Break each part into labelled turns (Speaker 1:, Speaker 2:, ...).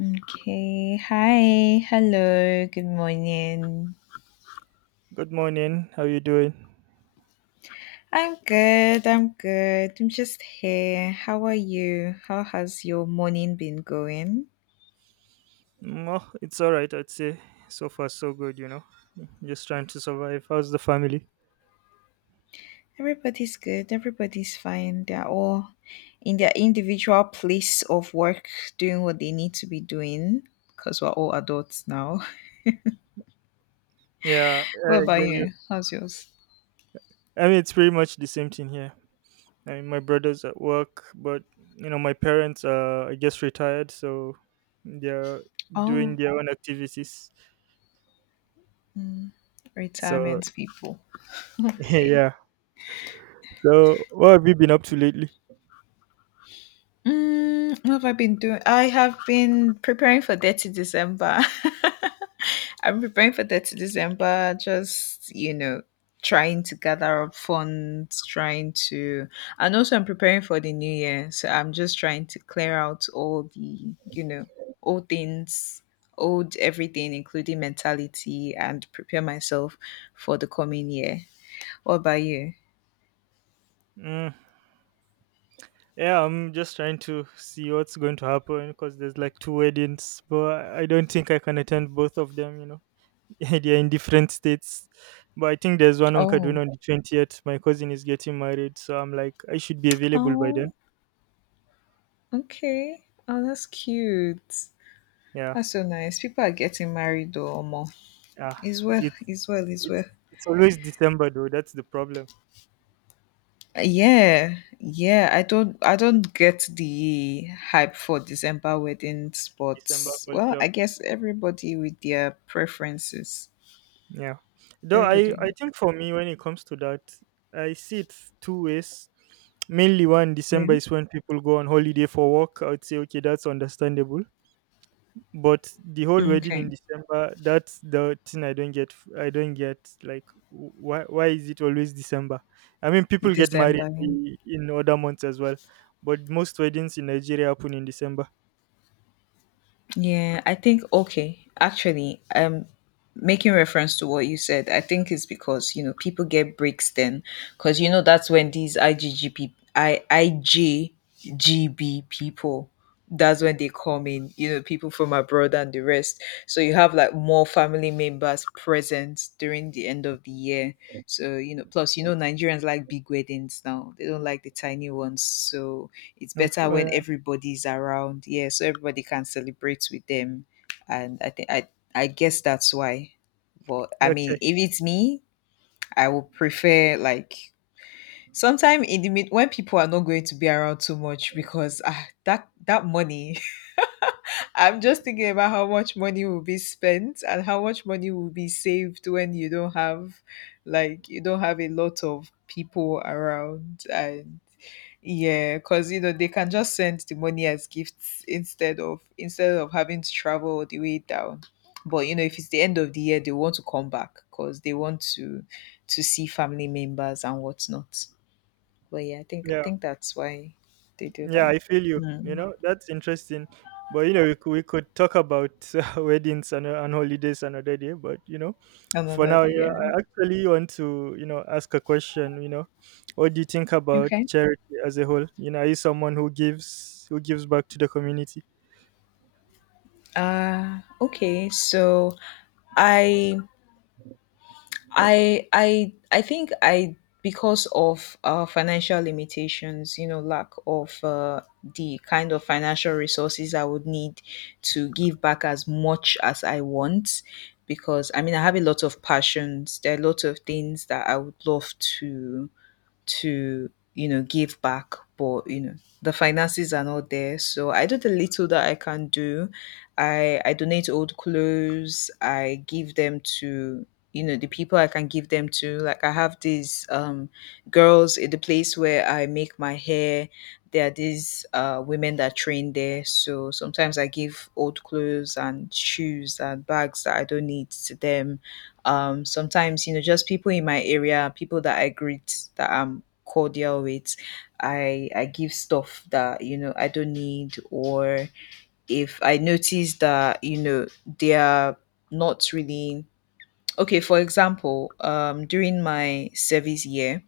Speaker 1: Okay. Hi. Hello. Good morning.
Speaker 2: Good morning. How you doing?
Speaker 1: I'm good. I'm good. I'm just here. How are you? How has your morning been going?
Speaker 2: Oh, it's all right, I'd say. So far, so good. Just trying to survive. How's the family?
Speaker 1: Everybody's good. Everybody's fine. They're all in their individual place of work doing what they need to be doing because we're all adults now.
Speaker 2: Yeah,
Speaker 1: What
Speaker 2: I
Speaker 1: about
Speaker 2: get you.
Speaker 1: you? How's yours?
Speaker 2: I mean, it's pretty much the same thing here. I mean, my brother's at work, but my parents are, I guess, retired, so they're doing
Speaker 1: Oh,
Speaker 2: their own activities.
Speaker 1: mm,
Speaker 2: So,
Speaker 1: retirement people. Okay.
Speaker 2: yeah, so, what have you been up to lately?
Speaker 1: What have I been doing? I have been preparing for Dirty December. I'm preparing for Dirty December, just, trying to gather up funds, and also I'm preparing for the new year. So I'm just trying to clear out all the, old things, old everything, including mentality, and prepare myself for the coming year. What about you?
Speaker 2: Mm, yeah, I'm just trying to see what's going to happen because there's like two weddings, but I don't think I can attend both of them. Yeah, they're in different states. But I think there's one on
Speaker 1: Oh,
Speaker 2: Kaduna on the 20th. My cousin is getting married, so I'm like, I should be available by then.
Speaker 1: oh, okay. Oh, that's cute.
Speaker 2: Yeah,
Speaker 1: That's so nice. People are getting married though, Omo.
Speaker 2: yeah.
Speaker 1: Israel,
Speaker 2: It's
Speaker 1: Israel,
Speaker 2: it's
Speaker 1: Israel.
Speaker 2: it's always December though. That's the problem.
Speaker 1: Yeah, yeah. I don't get the hype for December weddings, but
Speaker 2: December
Speaker 1: well,
Speaker 2: culture.
Speaker 1: I guess everybody with their preferences.
Speaker 2: Yeah. Though I
Speaker 1: Everybody,
Speaker 2: I think for me when it comes to that, I see it two ways. Mainly, one, December
Speaker 1: yeah.
Speaker 2: is when people go on holiday for work. I would say okay, that's understandable. But the whole wedding in
Speaker 1: Okay,
Speaker 2: December, that's the thing I don't get. I don't get, like, why is it always December? I mean, people get married
Speaker 1: December, yeah.
Speaker 2: in other months as well, but most weddings in Nigeria happen in December.
Speaker 1: Yeah, I think okay. Actually, making reference to what you said, I think it's because, you know, people get breaks then, cuz you know that's when these IGGP IJGB people, that's when they come in, you know, people from abroad and the rest. So you have like more family members present during the end of the year. So, you know, plus you know Nigerians like big weddings now. They don't like the tiny ones. So it's
Speaker 2: No,
Speaker 1: better when everybody's around. Yeah, so everybody can celebrate with them. And I think I guess that's why. But I mean,
Speaker 2: okay,
Speaker 1: if it's me, I would prefer like sometime in the mid when people are not going to be around too much because that money. I'm just thinking about how much money will be spent and how much money will be saved when you don't have a lot of people around, and yeah, because you know they can just send the money as gifts instead of having to travel all the way down. But you know, if it's the end of the year, they want to come back because they want to see family members and whatnot. But yeah, I think I
Speaker 2: yeah.
Speaker 1: think that's why they do
Speaker 2: Yeah,
Speaker 1: that.
Speaker 2: I feel you.
Speaker 1: Mm.
Speaker 2: That's interesting. But we could talk about weddings and holidays another day. But for
Speaker 1: Another
Speaker 2: now,
Speaker 1: day,
Speaker 2: you know,
Speaker 1: yeah.
Speaker 2: I actually want to ask a question. What do you think about
Speaker 1: Okay.
Speaker 2: charity as a whole? Are you someone who gives back to the community?
Speaker 1: Okay. So I I think I, because of financial limitations, you know, lack of the kind of financial resources I would need to give back as much as I want. Because I mean, I have a lot of passions. There are lots of things that I would love to to you know give back, but you know the finances are not there. So I do the little that I can do. I donate old clothes. I give them to, you know, the people I can give them to. Like I have these girls in the place where I make my hair. There are these women that train there, so sometimes I give old clothes and shoes and bags that I don't need to them. Sometimes, you know, just people in my area, people that I greet, that I'm cordial with, I give stuff that, you know, I don't need. Or if I notice that, you know, they are not really... Okay, for example, during my service year,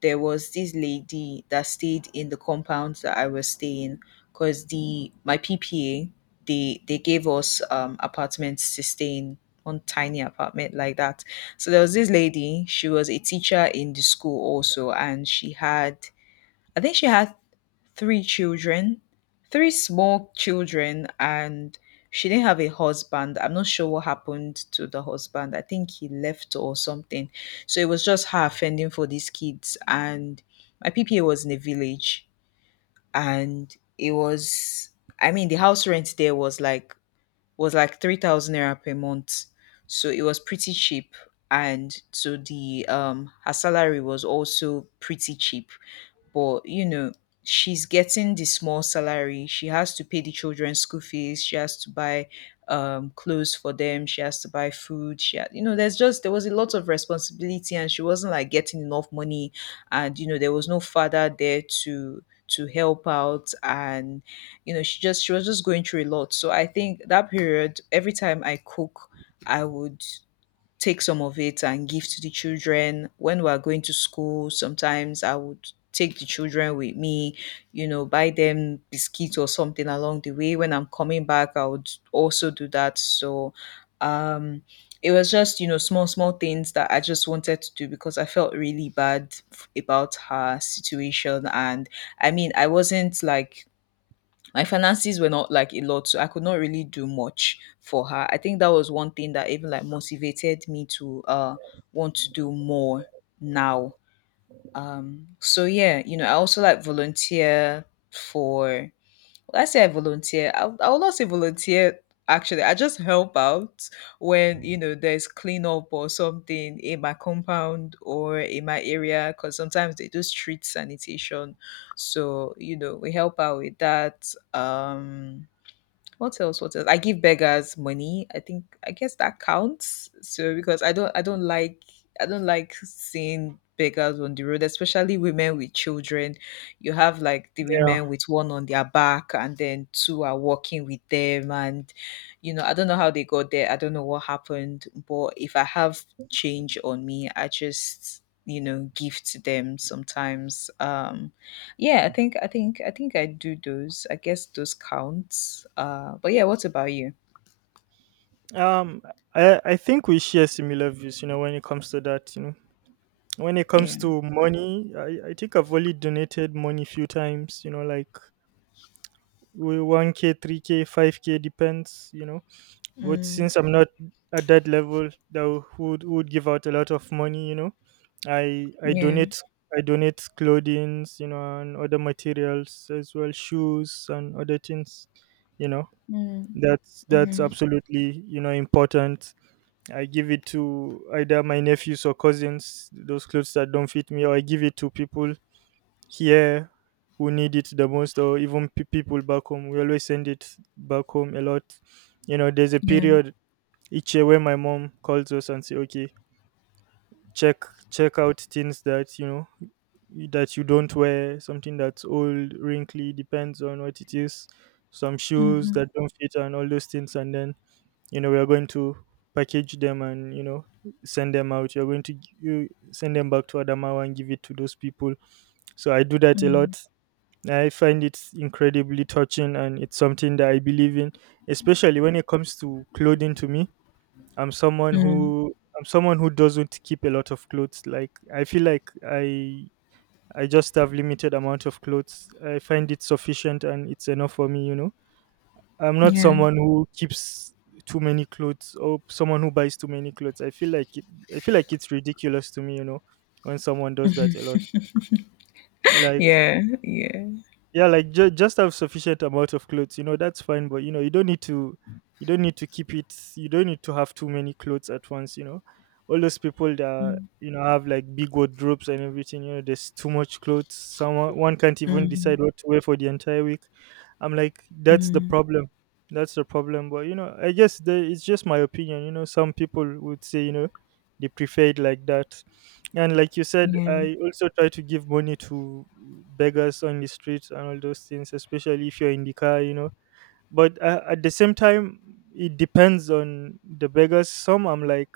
Speaker 1: there was this lady that stayed in the compound that I was staying, because the my PPA, they gave us, apartments to stay in, one tiny apartment like that. So there was this lady. She was a teacher in the school also, and she had I think she had three children, three small children, and she didn't have a husband. I'm not sure what happened to the husband. I think he left or something. So it was just her fending for these kids. And my PPA was in a village, and it was, I mean, the house rent there was like 3,000 naira per month, so it was pretty cheap. And so the her salary was also pretty cheap. But you know, she's getting the small salary, she has to pay the children's school fees, she has to buy clothes for them, she has to buy food. She had, you know, there's just, there was a lot of responsibility, and she wasn't like getting enough money. And you know, there was no father there to help out. And you know, she was just going through a lot. So I think that period every time I cook, I would take some of it and give to the children. When we are going to school, sometimes I would take the children with me, you know, buy them biscuits or something along the way. When I'm coming back, I would also do that. So um it was just, you know, small, small things that I just wanted to do because I felt really bad about her situation. And I mean, I wasn't like my finances were not like a lot, so I could not really do much for her. I think that was one thing that even like motivated me to want to do more now. So yeah, you know, I also like volunteer for... Will I say I volunteer? I will not say volunteer. Actually, I just help out when, you know, there's cleanup or something in my compound or in my area, because sometimes they do street sanitation. So you know, we help out with that. Um, what else? What else? I give beggars money. I guess that counts. So because I don't like seeing beggars on the road, especially women with children. You have like the
Speaker 2: Yeah.
Speaker 1: women with one on their back and then two are walking with them, and you know, I don't know how they got there. I don't know what happened, but if I have change on me, I just, you know, give to them sometimes. Yeah, I think I do those. I guess those counts. But yeah, what about you?
Speaker 2: Um, I think we share similar views. When it comes to that, when it comes
Speaker 1: Yeah.
Speaker 2: to money, I think I've only donated money few times. Like, 1K 3K 5K, depends, but
Speaker 1: Mm,
Speaker 2: since I'm not at that level that would give out a lot of money. i i
Speaker 1: yeah.
Speaker 2: donate I donate clothing,s and other materials as well, shoes and other things you know
Speaker 1: Mm,
Speaker 2: that's
Speaker 1: mm,
Speaker 2: absolutely important. I give it to either my nephews or cousins, those clothes that don't fit me, or I give it to people here who need it the most, or even people back home. We always send it back home a lot. There's a
Speaker 1: yeah.
Speaker 2: period each year where my mom calls us and say okay, check check out things that you don't wear, something that's old, wrinkly, depends on what it is, some shoes
Speaker 1: Mm-hmm,
Speaker 2: that don't fit and all those things, and then we're going to package them, and send them out. You send them back to Adamawa and give it to those people, so I do
Speaker 1: mm,
Speaker 2: that a
Speaker 1: mm,
Speaker 2: lot. I find it incredibly touching and it's something that I believe in, especially when it comes to clothing to me. I'm someone who doesn't keep a lot of clothes. Like, I feel like I just have limited amount of clothes. I find it sufficient and it's enough for me. I'm not
Speaker 1: yeah.
Speaker 2: someone who keeps too many clothes or someone who buys too many clothes. I feel like it's ridiculous to me, when someone does that a lot. Like,
Speaker 1: Yeah. Yeah.
Speaker 2: yeah, like, just have sufficient amount of clothes, that's fine. But you don't need to keep it. You don't need to have too many clothes at once. All those people that
Speaker 1: Mm,
Speaker 2: have like big wardrobes and everything, there's too much clothes, someone one can't even decide
Speaker 1: mm,
Speaker 2: what to wear for the entire week. I'm like, that's the
Speaker 1: mm,
Speaker 2: problem. That's the problem. But I guess, it's just my opinion. Some people would say, they prefer it like that. And like you said,
Speaker 1: yeah.
Speaker 2: I also try to give money to beggars on the streets and all those things, especially if you're in the car. But at the same time, it depends on the beggars. Some I'm like,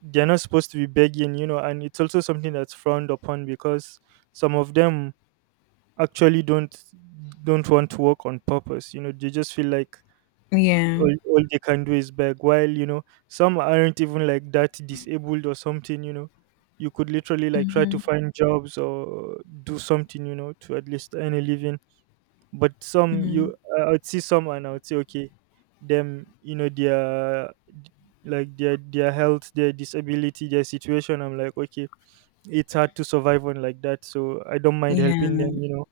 Speaker 2: they're not supposed to be begging, and it's also something that's frowned upon, because some of them actually don't want to work on purpose. They just feel like
Speaker 1: Yeah.
Speaker 2: all they can do is beg, while some aren't even like that disabled or something. You could literally, like, try to
Speaker 1: Mm-hmm,
Speaker 2: find jobs or do something, to at least earn a living. But some
Speaker 1: mm,
Speaker 2: you I would see some and I would say, okay, them, their, d- like, their health, their disability, their situation, I'm like, okay, it's hard to survive on, like that, so I don't mind
Speaker 1: yeah.
Speaker 2: helping them.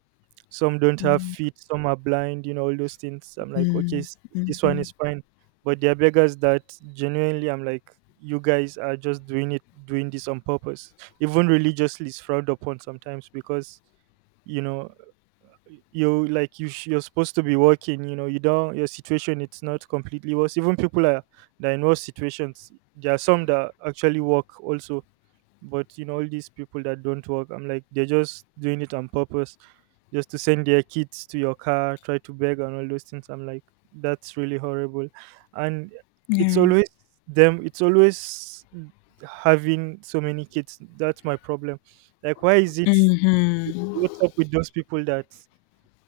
Speaker 2: Some don't have
Speaker 1: Mm,
Speaker 2: feet, some are blind, all those things. I'm like, okay,
Speaker 1: mm,
Speaker 2: this one
Speaker 1: mm-hmm,
Speaker 2: is fine. But there are beggars that genuinely, I'm like, you guys are just doing it, doing this on purpose. Even religiously is frowned upon sometimes because, you know, you're supposed to be working. You don't, your situation, it's not completely worse. Even people are that are in worse situations, there are some that actually work also. But all these people that don't work, I'm like, they're just doing it on purpose, just to send their kids to your car, try to beg and all those things. I'm like, that's really horrible. And it's
Speaker 1: yeah.
Speaker 2: always them, it's always having so many kids. That's my problem. Like, why is it
Speaker 1: Mm-hmm.
Speaker 2: what's up with those people that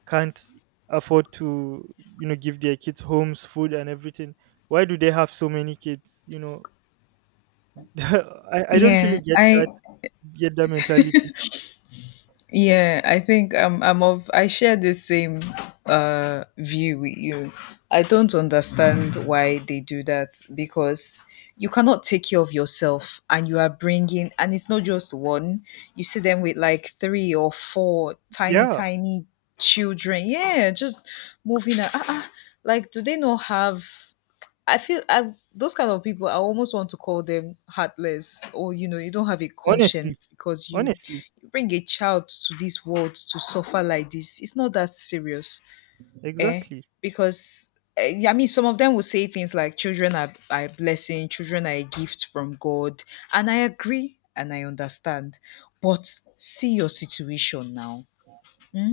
Speaker 2: can't afford to give their kids homes, food and everything? Why do they have so many kids? I don't really
Speaker 1: Yeah.
Speaker 2: get
Speaker 1: I
Speaker 2: that mentality.
Speaker 1: Yeah, I think I share the same view with you. I don't understand why they do that, because you cannot take care of yourself and you are bringing, and it's not just one. You see them with like three or four tiny
Speaker 2: Yeah,
Speaker 1: tiny children. Yeah, just moving a- ah, ah. like, do they not have... I feel I those kind of people, I almost want to call them heartless. Or you know, you don't have a
Speaker 2: honestly,
Speaker 1: conscience, because you
Speaker 2: honestly,
Speaker 1: bring a child to this world to suffer like this. It's not that serious, eh?
Speaker 2: exactly,
Speaker 1: Because yeah, I mean, some of them will say things like "children are a blessing, children are a gift from God," and I agree and I understand. But see your situation now. Hmm?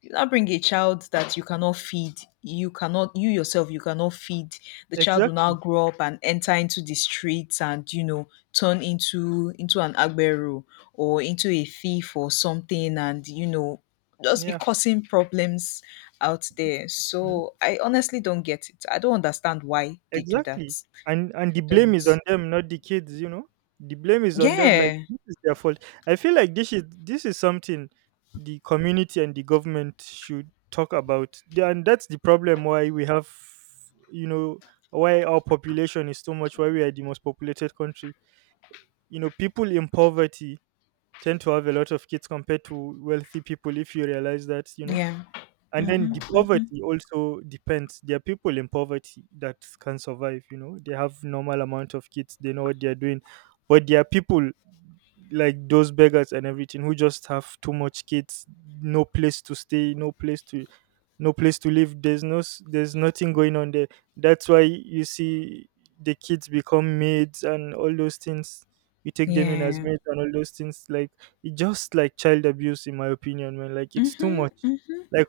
Speaker 1: You now bring a child that you yourself you cannot feed. The child will now
Speaker 2: exactly.
Speaker 1: grow up and enter into the streets and, you know, turn into an agbero, or into a thief or something. And you know, just be
Speaker 2: Yeah,
Speaker 1: causing problems out there.
Speaker 2: yeah,
Speaker 1: So I honestly don't get it. I don't understand why they do that.
Speaker 2: exactly. And the
Speaker 1: I
Speaker 2: blame is
Speaker 1: don't
Speaker 2: on them, not the kids. The blame is on them. Like,
Speaker 1: Yeah,
Speaker 2: this is their fault. I feel like this is something the community and the government should talk about. And that's the problem why we have, you know, why our population is so much, why we are the most populated country. People in poverty tend to have a lot of kids compared to wealthy people, if you realize that.
Speaker 1: yeah,
Speaker 2: And then
Speaker 1: mm-hmm,
Speaker 2: the
Speaker 1: mm-hmm.
Speaker 2: poverty also depends. There are people in poverty that can survive. They have normal amount of kids, they know what they are doing. But there are people like those beggars and everything who just have too much kids, no place to stay, no place to live. There's no s- there's nothing going on there. That's why you see the kids become maids and all those things. You take
Speaker 1: Yeah,
Speaker 2: them in as
Speaker 1: mm-hmm,
Speaker 2: maids and all those things. Like, it just like child abuse in my opinion, man. Like, it's too much.
Speaker 1: mm-hmm.
Speaker 2: Like,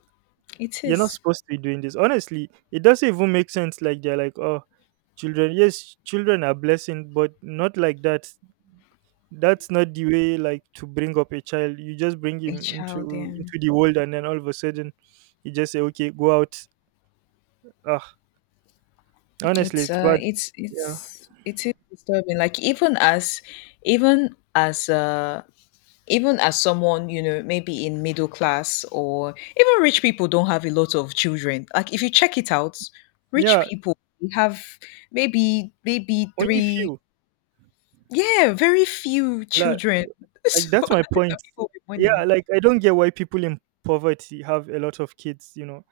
Speaker 1: It
Speaker 2: you're not
Speaker 1: is
Speaker 2: supposed to be doing this. Honestly, it doesn't even make sense. Like, they're like, oh, children. Yes, children are blessing, but not like that. That's not the way. Like, to bring up a child, you just bring
Speaker 1: a
Speaker 2: him
Speaker 1: child,
Speaker 2: into
Speaker 1: yeah.
Speaker 2: into the world, and then all of a sudden, you just say, okay, go out. Ah, honestly, it's bad. Yeah,
Speaker 1: It is disturbing, like even as uh even as someone, you know, maybe in middle class, or even rich people don't have a lot of children. Like if you check it out, rich
Speaker 2: yeah.
Speaker 1: people have maybe
Speaker 2: Only
Speaker 1: three,
Speaker 2: few.
Speaker 1: yeah, very few
Speaker 2: Like,
Speaker 1: children.
Speaker 2: like,
Speaker 1: So
Speaker 2: that's my
Speaker 1: these are
Speaker 2: point.
Speaker 1: people with
Speaker 2: Yeah,
Speaker 1: money.
Speaker 2: like, I don't get why people in poverty have a lot of kids. You know,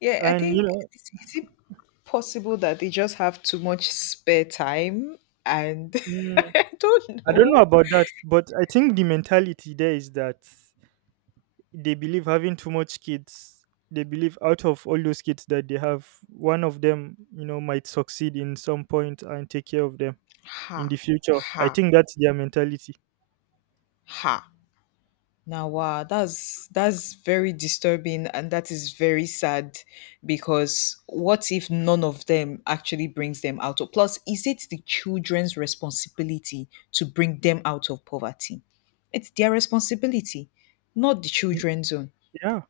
Speaker 1: Yeah, I
Speaker 2: and you
Speaker 1: think...
Speaker 2: know.
Speaker 1: is it possible that they just have too much spare time, and...
Speaker 2: mm,
Speaker 1: I don't
Speaker 2: I don't know
Speaker 1: know.
Speaker 2: about that, but I think the mentality there is that they believe having too much kids, they believe out of all those kids that they have, one of them, might succeed in some point and take care of them
Speaker 1: Ha,
Speaker 2: in the future.
Speaker 1: ha,
Speaker 2: I think that's their mentality.
Speaker 1: ha. Now wow, that's very disturbing and that is very sad. Because what if none of them actually brings them out of Plus, is it the children's responsibility to bring them out of poverty? It's their responsibility, not the
Speaker 2: Y-
Speaker 1: children's own.
Speaker 2: Yeah.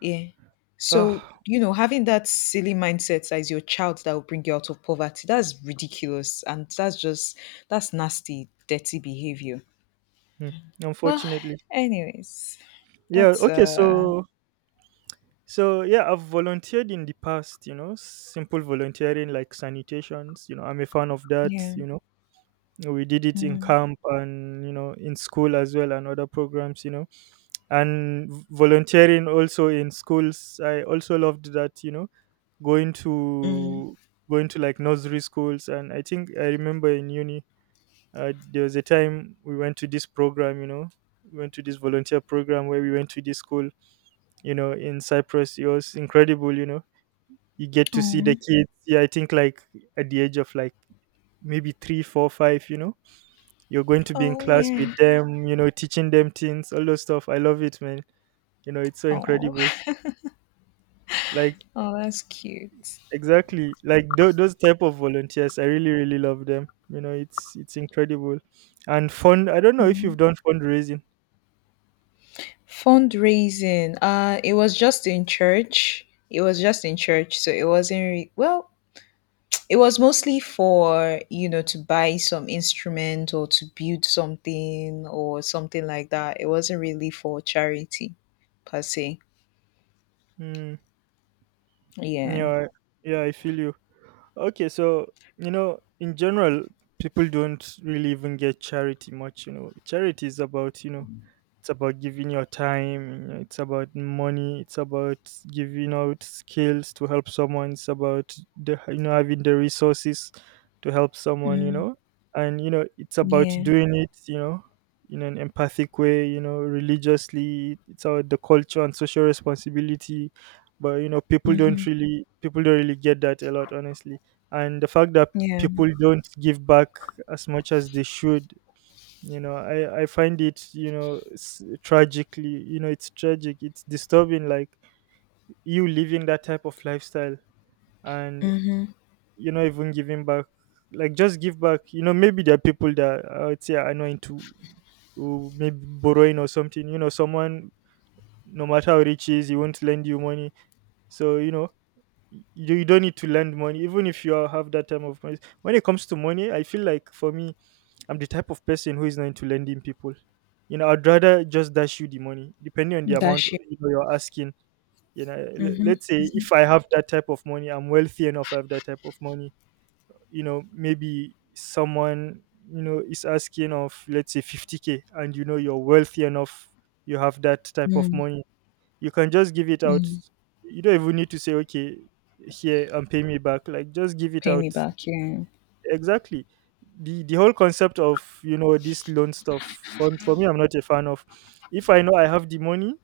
Speaker 1: Yeah. So,
Speaker 2: Ah,
Speaker 1: you know, having that silly mindset as your child that will bring you out of poverty, that's ridiculous. And that's nasty dirty behavior.
Speaker 2: hmm,
Speaker 1: Well,
Speaker 2: Unfortunately.
Speaker 1: anyways,
Speaker 2: Yeah.
Speaker 1: that's
Speaker 2: Okay. So, yeah, I've volunteered in the past, simple volunteering like sanitations, I'm a fan of that,
Speaker 1: yeah.
Speaker 2: you know. We did it in
Speaker 1: Mm,
Speaker 2: camp, and in school as well, and other programs. And volunteering also in schools, I also loved that. Going
Speaker 1: mm,
Speaker 2: to like nursery schools. And I think I remember in uni, there was a time we went to this program. We went to this volunteer program where we went to this school, in Cyprus. It was incredible, you get to see the
Speaker 1: oh,
Speaker 2: kids, yeah, I think like, at the age of like, maybe three four five. You're going to be in
Speaker 1: oh
Speaker 2: class with
Speaker 1: yeah.
Speaker 2: them, teaching them things, all those stuff. I love it, man. It's so
Speaker 1: Oh,
Speaker 2: incredible. Like
Speaker 1: oh, that's cute.
Speaker 2: those type of volunteers. I really, really love them. It's incredible. And fund, I don't know if you've
Speaker 1: Yeah.
Speaker 2: done fundraising.
Speaker 1: Fundraising. It was just in church. It was just in church, so it wasn't well, it was mostly for, you know, to buy some instrument or to build something or something like that. It wasn't really for charity per se.
Speaker 2: Mm,
Speaker 1: Yeah.
Speaker 2: yeah, I- yeah, I feel you. Okay, so you know, in general, people don't really even get charity much. You know, charity is about, you know, it's about giving your time. You know, it's about money. It's about giving out skills to help someone. It's about the having the resources to help someone. You
Speaker 1: Mm,
Speaker 2: know, and you know, it's about
Speaker 1: yeah.
Speaker 2: doing it. You know, in an empathic way. You know, religiously, it's about the culture and social responsibility. But you know, people
Speaker 1: Mm-hmm.
Speaker 2: don't really people don't really get that a lot, honestly, and the fact that
Speaker 1: Yeah.
Speaker 2: people don't give back as much as they should. I find it, you know, tragically. You know, it's tragic, it's disturbing. Like, you living that type of lifestyle and
Speaker 1: Mm-hmm.
Speaker 2: you're not even giving back. Like, just give back. You know, maybe there are people that I would say are not into, who maybe borrowing or something, you know, someone, no matter how rich he is, he won't lend you money. So you know, you don't need to lend money even if you are- have that type of money. When it comes to money, I feel like for me, I'm the type of person who is not into lending people. You know, I'd rather just dash you the money, depending on the amount
Speaker 1: Dash you.
Speaker 2: you know you're asking. You know,
Speaker 1: Mhm.
Speaker 2: let's say if I have that type of money, I'm wealthy enough, I have that type of money. You know, maybe someone, you know, is asking of let's say 50k, and you know you're wealthy enough, you have that type of
Speaker 1: Mm.
Speaker 2: money. You can just give it out.
Speaker 1: Mm.
Speaker 2: You don't even need to say, okay, here and pay me back. Like, just give it
Speaker 1: Pay me
Speaker 2: out,
Speaker 1: back, yeah.
Speaker 2: exactly. The whole concept of, you know, this loan stuff, for me, I'm not a fan of. If I know I have the money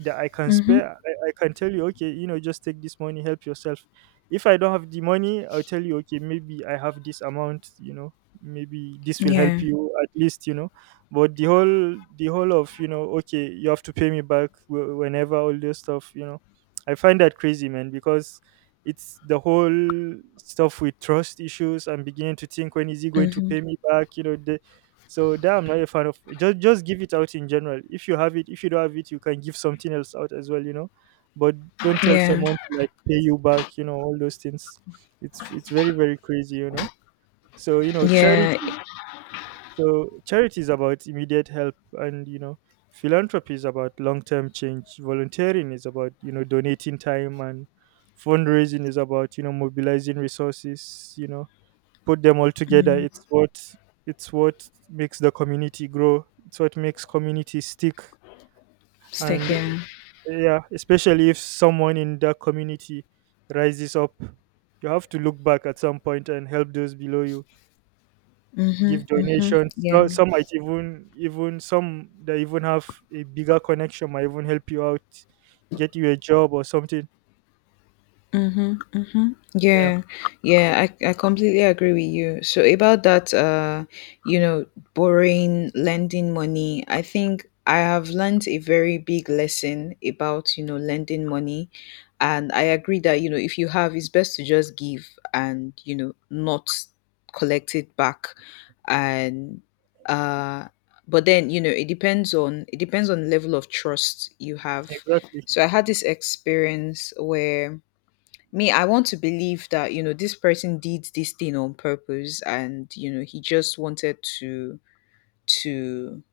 Speaker 2: that I can
Speaker 1: Mhm.
Speaker 2: spare, I can tell you, okay, you know, just take this money, help yourself. If I don't have the money, I'll tell you, okay, maybe I have this amount, you know, maybe this will help
Speaker 1: Yeah.
Speaker 2: you at least, you know. But the whole of, you know, okay, you have to pay me back whenever, all this stuff, you know, I find that crazy, man, because it's the whole stuff with trust issues. I'm beginning to think, when is he going to
Speaker 1: Mhm.
Speaker 2: pay me back? You know, the So that I'm not a fan of. Just give it out in general. If you have it, if you don't have it, you can give something else out as well, you know. But don't tell
Speaker 1: Yeah.
Speaker 2: someone to like pay you back, you know, all those things. It's very, very crazy, you know. So, you know, charity.
Speaker 1: Yeah.
Speaker 2: So charity is about immediate help, and you know, philanthropy is about long term change. Volunteering is about, you know, donating time, and fundraising is about, you know, mobilizing resources. You know, put them all together, it's what makes the community grow, it's what makes community stick,
Speaker 1: Stick,
Speaker 2: and
Speaker 1: yeah.
Speaker 2: yeah, especially if someone in that community rises up, you have to look back at some point and help those below you, give
Speaker 1: Mhm. Mhm.
Speaker 2: donations.
Speaker 1: Yeah.
Speaker 2: So some might even some that even have a bigger connection might even help you out, get you a job or something,
Speaker 1: Mhm, mhm.
Speaker 2: yeah,
Speaker 1: Yeah, yeah, I completely agree with you. So about that, you know, borrowing, lending money, I think I have learned a very big lesson about, you know, lending money. And I agree that, you know, if you have, it's best to just give and, you know, not collect it back. And uh but then, it depends on the level of trust you have.
Speaker 2: exactly,
Speaker 1: So I had this experience where me, I want to believe that, you know, this person did this thing on purpose and, you know, he just wanted to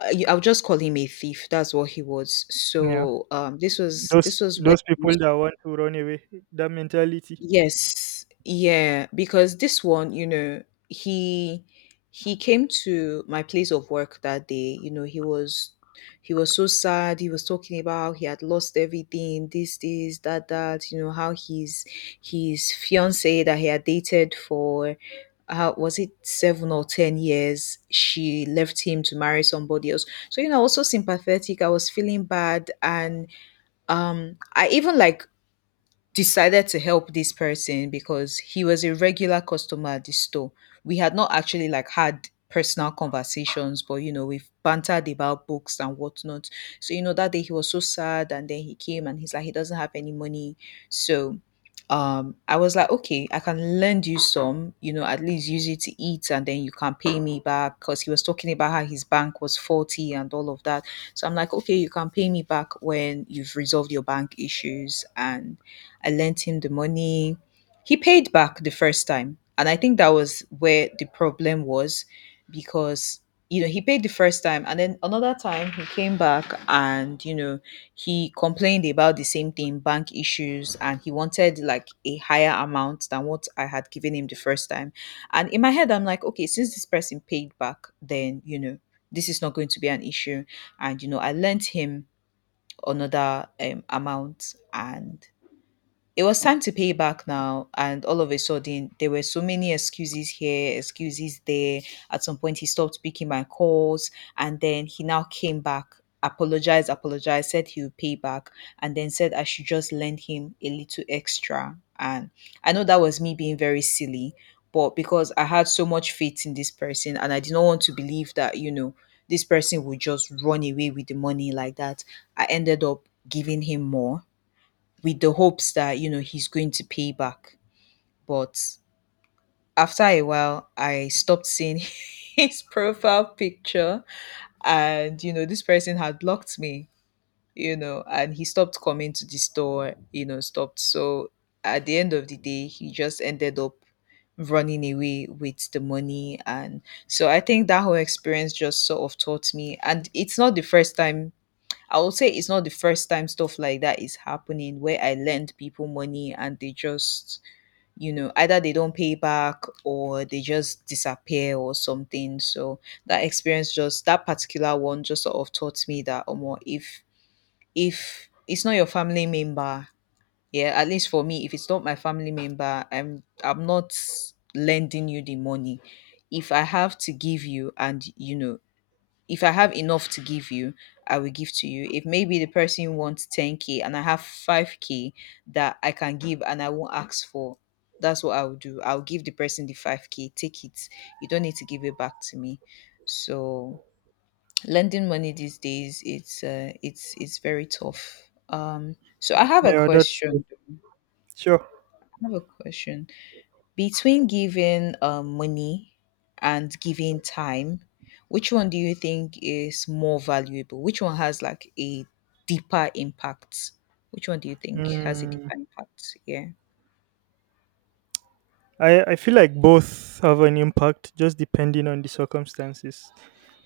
Speaker 1: I'll just call him a thief. That's what he was.
Speaker 2: yeah.
Speaker 1: So, this was
Speaker 2: those
Speaker 1: this was where
Speaker 2: those
Speaker 1: I
Speaker 2: people
Speaker 1: used.
Speaker 2: that want to run away, that mentality,
Speaker 1: Yes. Yeah, because this one, you know, he he came to my place of work that day. You know, he was so sad. He was talking about he had lost everything, this, that, that, you know, how his fiance that he had dated for, how was it, 7 or 10 years, she left him to marry somebody else. So you know I was so sympathetic. I was feeling bad and I even like decided to help this person because he was a regular customer at the store. We had not actually like had personal conversations, but you know, we've bantered about books and whatnot. So, you know, that day he was so sad and then he came and he's like, he doesn't have any money. So I was like, okay, I can lend you some, you know, at least use it to eat and then you can pay me back. Cause he was talking about how his bank was faulty and all of that. So I'm like, okay, you can pay me back when you've resolved your bank issues, and I lent him the money. He paid back the first time. And I think that was where the problem was because, you know, he paid the first time. And then another time he came back and, you know, he complained about the same thing, bank issues. And he wanted like a higher amount than what I had given him the first time. And in my head, I'm like, okay, since this person paid back, then, you know, this is not going to be an issue. And, you know, I lent him another amount, and it was time to pay back now, and all of a sudden, there were so many excuses here, excuses there. At some point, he stopped picking my calls, and then he now came back, apologized, apologized, said he would pay back, and then said I should just lend him a little extra. And I know that was me being very silly, but because I had so much faith in this person, and I did not want to believe that, you know, this person would just run away with the money like that, I ended up giving him more with the hopes that, you know, he's going to pay back. But after a while I stopped seeing his profile picture, and you know this person had blocked me. You know, and he stopped coming to the store, you know, stopped. So at the end of the day he just ended up running away with the money. And so I think that whole experience just sort of taught me, and it's not the first time. I would say it's not the first time stuff like that is happening where I lend people money and they just, you know, either they don't pay back or they just disappear or something. So that experience, just that particular one, just sort of taught me that Omo, if it's not your family member, yeah, at least for me, if it's not my family member, I'm not lending you the money. If I have to give you, and you know if I have enough to give you, I will give to you. If maybe the person wants 10K and I have 5K that I can give and I won't ask for, that's what I'll do. I'll give the person the 5K, take it. You don't need to give it back to me. So lending money these days, it's very tough. So I have a
Speaker 2: yeah, that's
Speaker 1: question.
Speaker 2: sure.
Speaker 1: I have a question. Between giving money and giving time, which one do you think is more valuable? Which one has like a deeper impact? Which one do you think has a
Speaker 2: Mm,
Speaker 1: deeper impact? Yeah,
Speaker 2: I feel like both have an impact, just depending on the circumstances.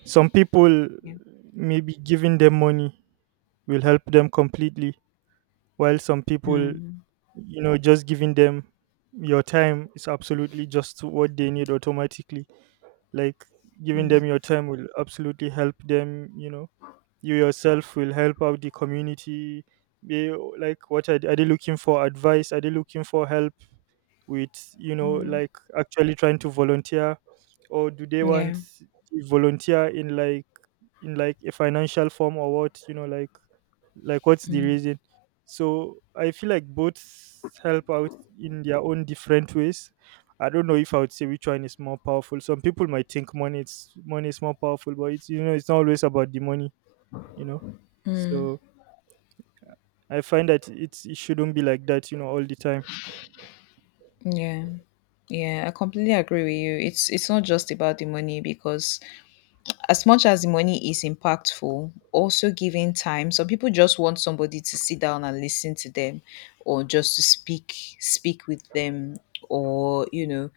Speaker 2: Some people,
Speaker 1: yeah.
Speaker 2: maybe giving them money will help them completely, while some people,
Speaker 1: Mm,
Speaker 2: you know, just giving them your time is absolutely just what they need automatically. Like, giving
Speaker 1: mm,
Speaker 2: them your time will absolutely help them, you know, you yourself will help out the community. They, like, what are they looking for? Advice? Are they looking for help with, you know,
Speaker 1: mm.
Speaker 2: like, actually trying to volunteer, or do they want
Speaker 1: Yeah.
Speaker 2: to volunteer in like a financial form or what, you know, like what's the
Speaker 1: Mm.
Speaker 2: reason? So I feel like both help out in their own different ways. I don't know if I would say which one is more powerful. Some people might think money is more powerful, but it's, you know, it's not always about the money, you know. So I find that it's, it shouldn't be like that, you know, all the time.
Speaker 1: Yeah. Yeah. I completely agree with you. It's not just about the money, because as much as the money is impactful, also giving time, some people just want somebody to sit down and listen to them or just to speak with them or you know,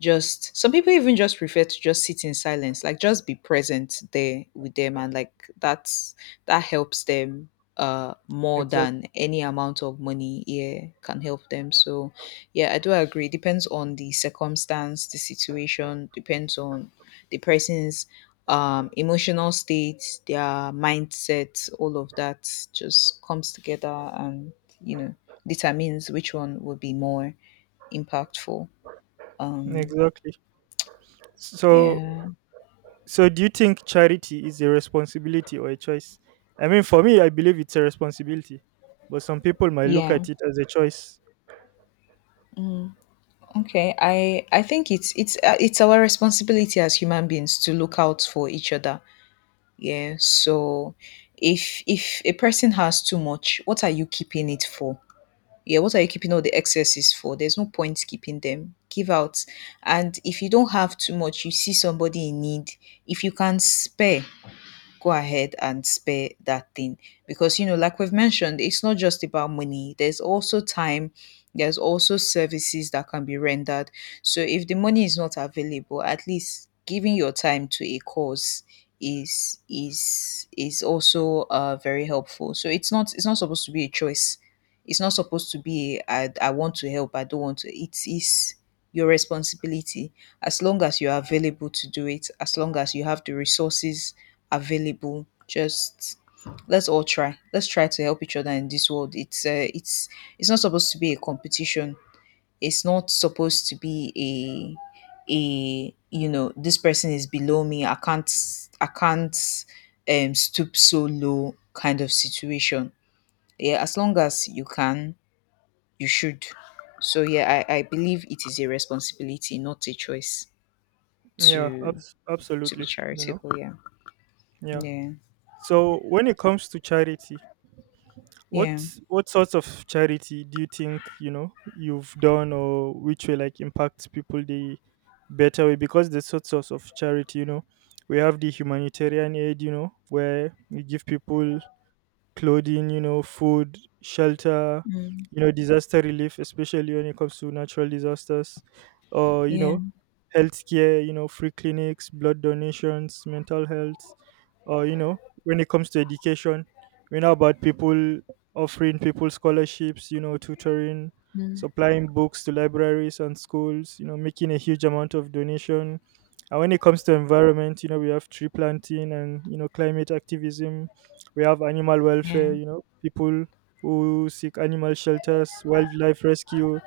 Speaker 1: just some people even just prefer to just sit in silence, like just be present there with them, and like, that's, that helps them more than
Speaker 2: Exactly.
Speaker 1: any amount of money, yeah, can help them. So yeah, I do agree, depends on the circumstance, the situation, depends on the person's emotional states, their mindsets, all of that just comes together and, you know, determines which one would be more impactful. Um,
Speaker 2: Exactly. So,
Speaker 1: yeah,
Speaker 2: so, do you think charity is a responsibility or a choice? I mean, for me, I believe it's a responsibility, but some people might look
Speaker 1: yeah.
Speaker 2: at it as a choice.
Speaker 1: Mm, okay, I think it's our responsibility as human beings to look out for each other. Yeah. So, if a person has too much, what are you keeping it for? Yeah, what are you keeping all the excesses for? There's no point keeping them. Give out. And if you don't have too much, you see somebody in need. If you can spare, go ahead and spare that thing, because you know like we've mentioned, it's not just about money, there's also time, there's also services that can be rendered. So if the money is not available, at least giving your time to a cause is is also very helpful. So it's not, it's not supposed to be a choice, it's not supposed to be a, I want to help, I don't want to. It is your responsibility, as long as you're available to do it, as long as you have the resources available. Just, let's all try. Let's try to help each other in this world. It's not supposed to be a competition. It's not supposed to be a you know, this person is below me, I can't stoop so low kind of situation. Yeah, as long as you can, you should. So yeah, I believe it is a responsibility, not a choice,
Speaker 2: Yeah,
Speaker 1: to be
Speaker 2: absolutely. You know,
Speaker 1: charitable. Yeah,
Speaker 2: yeah.
Speaker 1: yeah,
Speaker 2: So, when it comes to charity,
Speaker 1: yeah,
Speaker 2: what what sorts of charity do you think, you know, you've done, or which way like impacts people the better way? Because there's sorts of charity. You know, we have the humanitarian aid, you know, where we give people clothing, you know, food, shelter,
Speaker 1: mm,
Speaker 2: you know, disaster relief, especially when it comes to natural disasters, or you
Speaker 1: yeah.
Speaker 2: know, healthcare, you know, free clinics, blood donations, mental health, or you know, when it comes to education, we know about people offering people scholarships, you know, tutoring,
Speaker 1: Mm,
Speaker 2: supplying books to libraries and schools, you know, making a huge amount of donation. And when it comes to environment, you know, we have tree planting and you know climate activism. We have animal
Speaker 1: yeah.
Speaker 2: welfare, you know, people who seek animal shelters, wildlife rescue.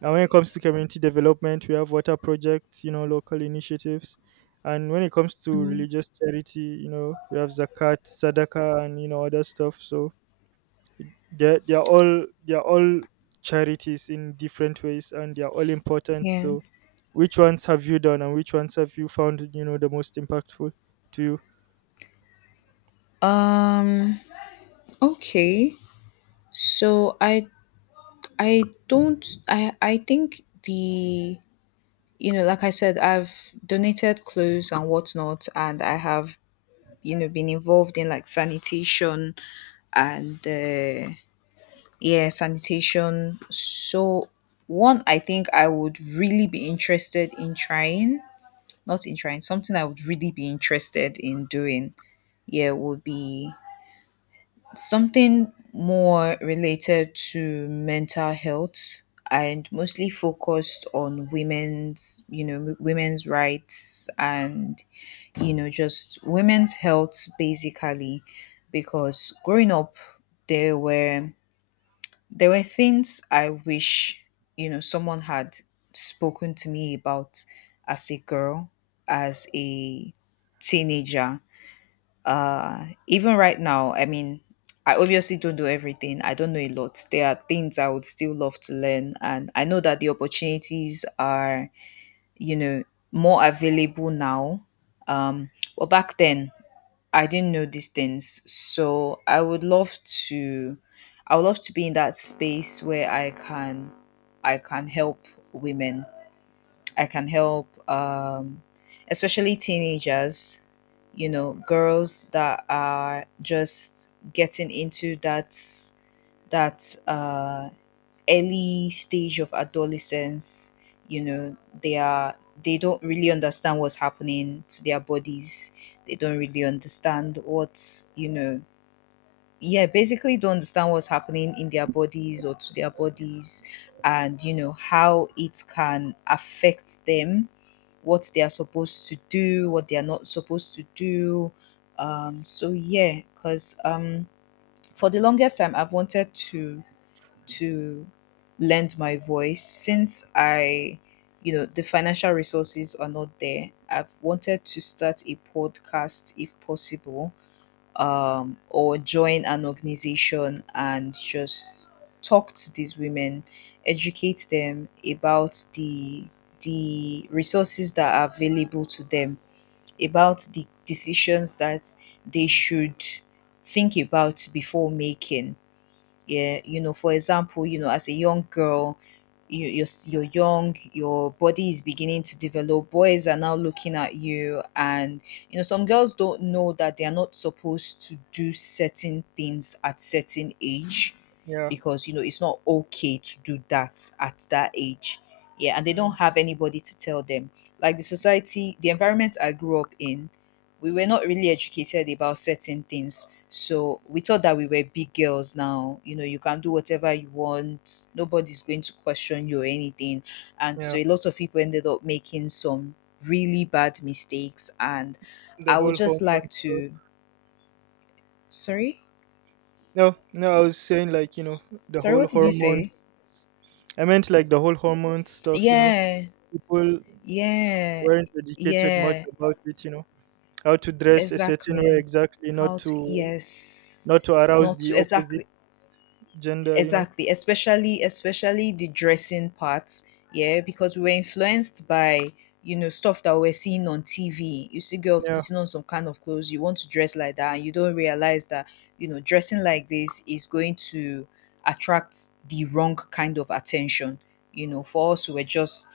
Speaker 2: And when it comes to community development, we have water projects, you know, local initiatives. And when it comes to
Speaker 1: Mm,
Speaker 2: religious charity, you know, we have zakat, sadaqah, and you know other stuff. So they are all charities in different ways, and they are all important.
Speaker 1: yeah.
Speaker 2: So, which ones have you done, and which ones have you found, you know, the most impactful to you?
Speaker 1: Um okay. So I don't I think the, you know, like I said, I've donated clothes and whatnot, and I have, you know, been involved in like sanitation and yeah, sanitation. So one I think I would really be interested in trying, not in trying, something I would really be interested in doing. Yeah, would be something more related to mental health and mostly focused on women's, you know, women's rights and, you know, just women's health basically. Because growing up there were, there were things I wish, you know, someone had spoken to me about as a girl, as a teenager. Even right now, I mean, I obviously don't know everything, I don't know a lot, there are things I would still love to learn, and I know that the opportunities are, you know, more available now. um but back then I didn't know these things, so I would love to, I would love to be in that space where I can help women. I can help, especially teenagers, you know, girls that are just getting into that, that uh, early stage of adolescence. You know, they are, they don't really understand what's happening to their bodies. They don't really understand what, yeah, basically don't understand what's happening in their bodies or to their bodies, and you know how it can affect them, what they are supposed to do, what they are not supposed to do. So yeah because For the longest time I've wanted to lend my voice. Since I, the financial resources are not there, I've wanted to start a podcast if possible, or join an organization and just talk to these women, educate them about the resources that are available to them, about the decisions that they should think about before making. Yeah, you know, for example, you know, as a young girl, you're young, your body is beginning to develop, boys are now looking at you, and you know some girls don't know that they are not supposed to do certain things at certain age,
Speaker 2: Yeah,
Speaker 1: because you know it's not okay to do that at that age. Yeah, and they don't
Speaker 2: mm,
Speaker 1: have anybody to tell them. Like the society, the environment I grew up in, we were not really educated about certain things, so we thought that we were big girls now. You know, you can do whatever you want. Nobody's going to question you or anything. And so
Speaker 2: yeah,
Speaker 1: a lot of people ended up making some really bad mistakes. And
Speaker 2: the
Speaker 1: I would
Speaker 2: whole
Speaker 1: just
Speaker 2: hormone
Speaker 1: like
Speaker 2: stuff.
Speaker 1: to. Sorry?
Speaker 2: No, no, I was saying like, you know, the
Speaker 1: Sorry,
Speaker 2: whole
Speaker 1: what did you say?
Speaker 2: hormones. I meant like the whole hormone stuff, you know.
Speaker 1: Yeah,
Speaker 2: People
Speaker 1: yeah,
Speaker 2: weren't educated much
Speaker 1: yeah,
Speaker 2: about it, you know. How to dress a certain way
Speaker 1: exactly.
Speaker 2: exactly,
Speaker 1: How to, yes,
Speaker 2: not to arouse
Speaker 1: not
Speaker 2: the
Speaker 1: to,
Speaker 2: opposite
Speaker 1: exactly.
Speaker 2: gender, you know.
Speaker 1: Exactly, especially the dressing parts, yeah, because we were influenced by, you know, stuff that we're seeing on TV. You see girls
Speaker 2: Yeah,
Speaker 1: putting on some kind of clothes, you want to dress like that, and you don't realize that, you know, dressing like this is going to attract the wrong kind of attention. You know, for us, we're just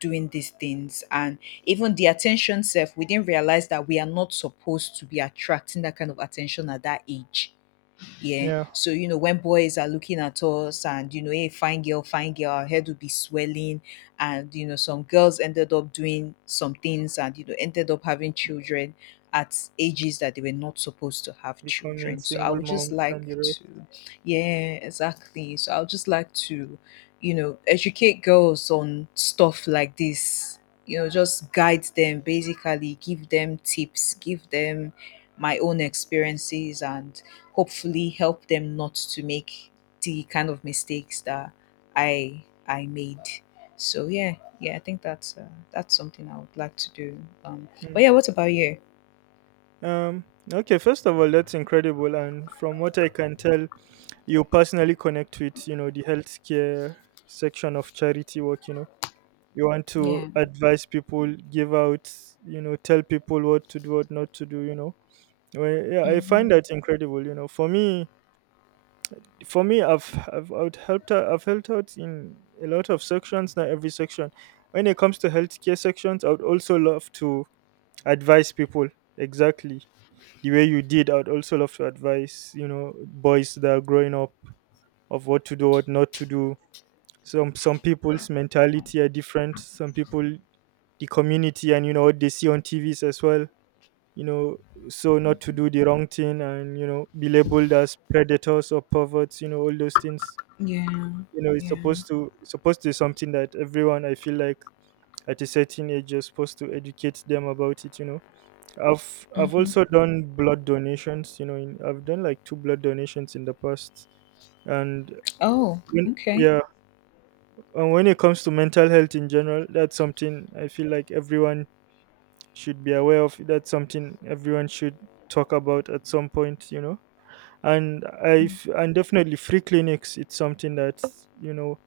Speaker 1: doing these things, and even the attention self, we didn't realize that we are not supposed to be attracting that kind of attention at that age. Yeah.
Speaker 2: yeah.
Speaker 1: So, you know, when boys are looking at us and, you know, hey, fine girl, our head would be swelling. And, you know, some girls ended up doing some things and, you know, ended up having children at ages that they were not supposed to have
Speaker 2: Becoming
Speaker 1: children. So I
Speaker 2: single
Speaker 1: would just
Speaker 2: moms and you
Speaker 1: like
Speaker 2: know.
Speaker 1: to, yeah, exactly. So I would just like to, you know, educate girls on stuff like this. You know, just guide them, basically, give them tips, give them my own experiences, and hopefully help them not to make the kind of mistakes that I made. So yeah, yeah, I think that's something I would like to do. Um,
Speaker 2: Mm.
Speaker 1: but yeah, what about you?
Speaker 2: Um, okay, first of all, that's incredible. And from what I can tell, you personally connect with, you know, the healthcare section of charity work, you know. You want to
Speaker 1: Yeah.
Speaker 2: advise people, give out, you know, tell people what to do, what not to do, you know. Well, yeah, I
Speaker 1: Hmm.
Speaker 2: find that incredible, you know. For me, I've helped out in a lot of sections, not every section. When it comes to healthcare sections, I would also love to advise people exactly the way you did. I'd also love to advise, you know, boys that are growing up of what to do, what not to do. Some people's mentality are different. Some people, the community, and you know what they see on TVs as well. You know, so not to do the wrong thing and you know be labeled as predators or perverts. You know all those things.
Speaker 1: Yeah.
Speaker 2: You know it's
Speaker 1: Yeah.
Speaker 2: supposed to it's supposed to be something that everyone, I feel like at a certain age, you're supposed to educate them about it. You know, I've
Speaker 1: Hmm.
Speaker 2: also done blood donations. You know, in, I've done like two blood donations in the past, and
Speaker 1: Oh,
Speaker 2: when,
Speaker 1: okay.
Speaker 2: yeah, and when it comes to mental health in general, that's something I feel like everyone should be aware of. That's something everyone should talk about at some point. You know, and I
Speaker 1: Mm.
Speaker 2: and definitely free clinics. It's something that, you know,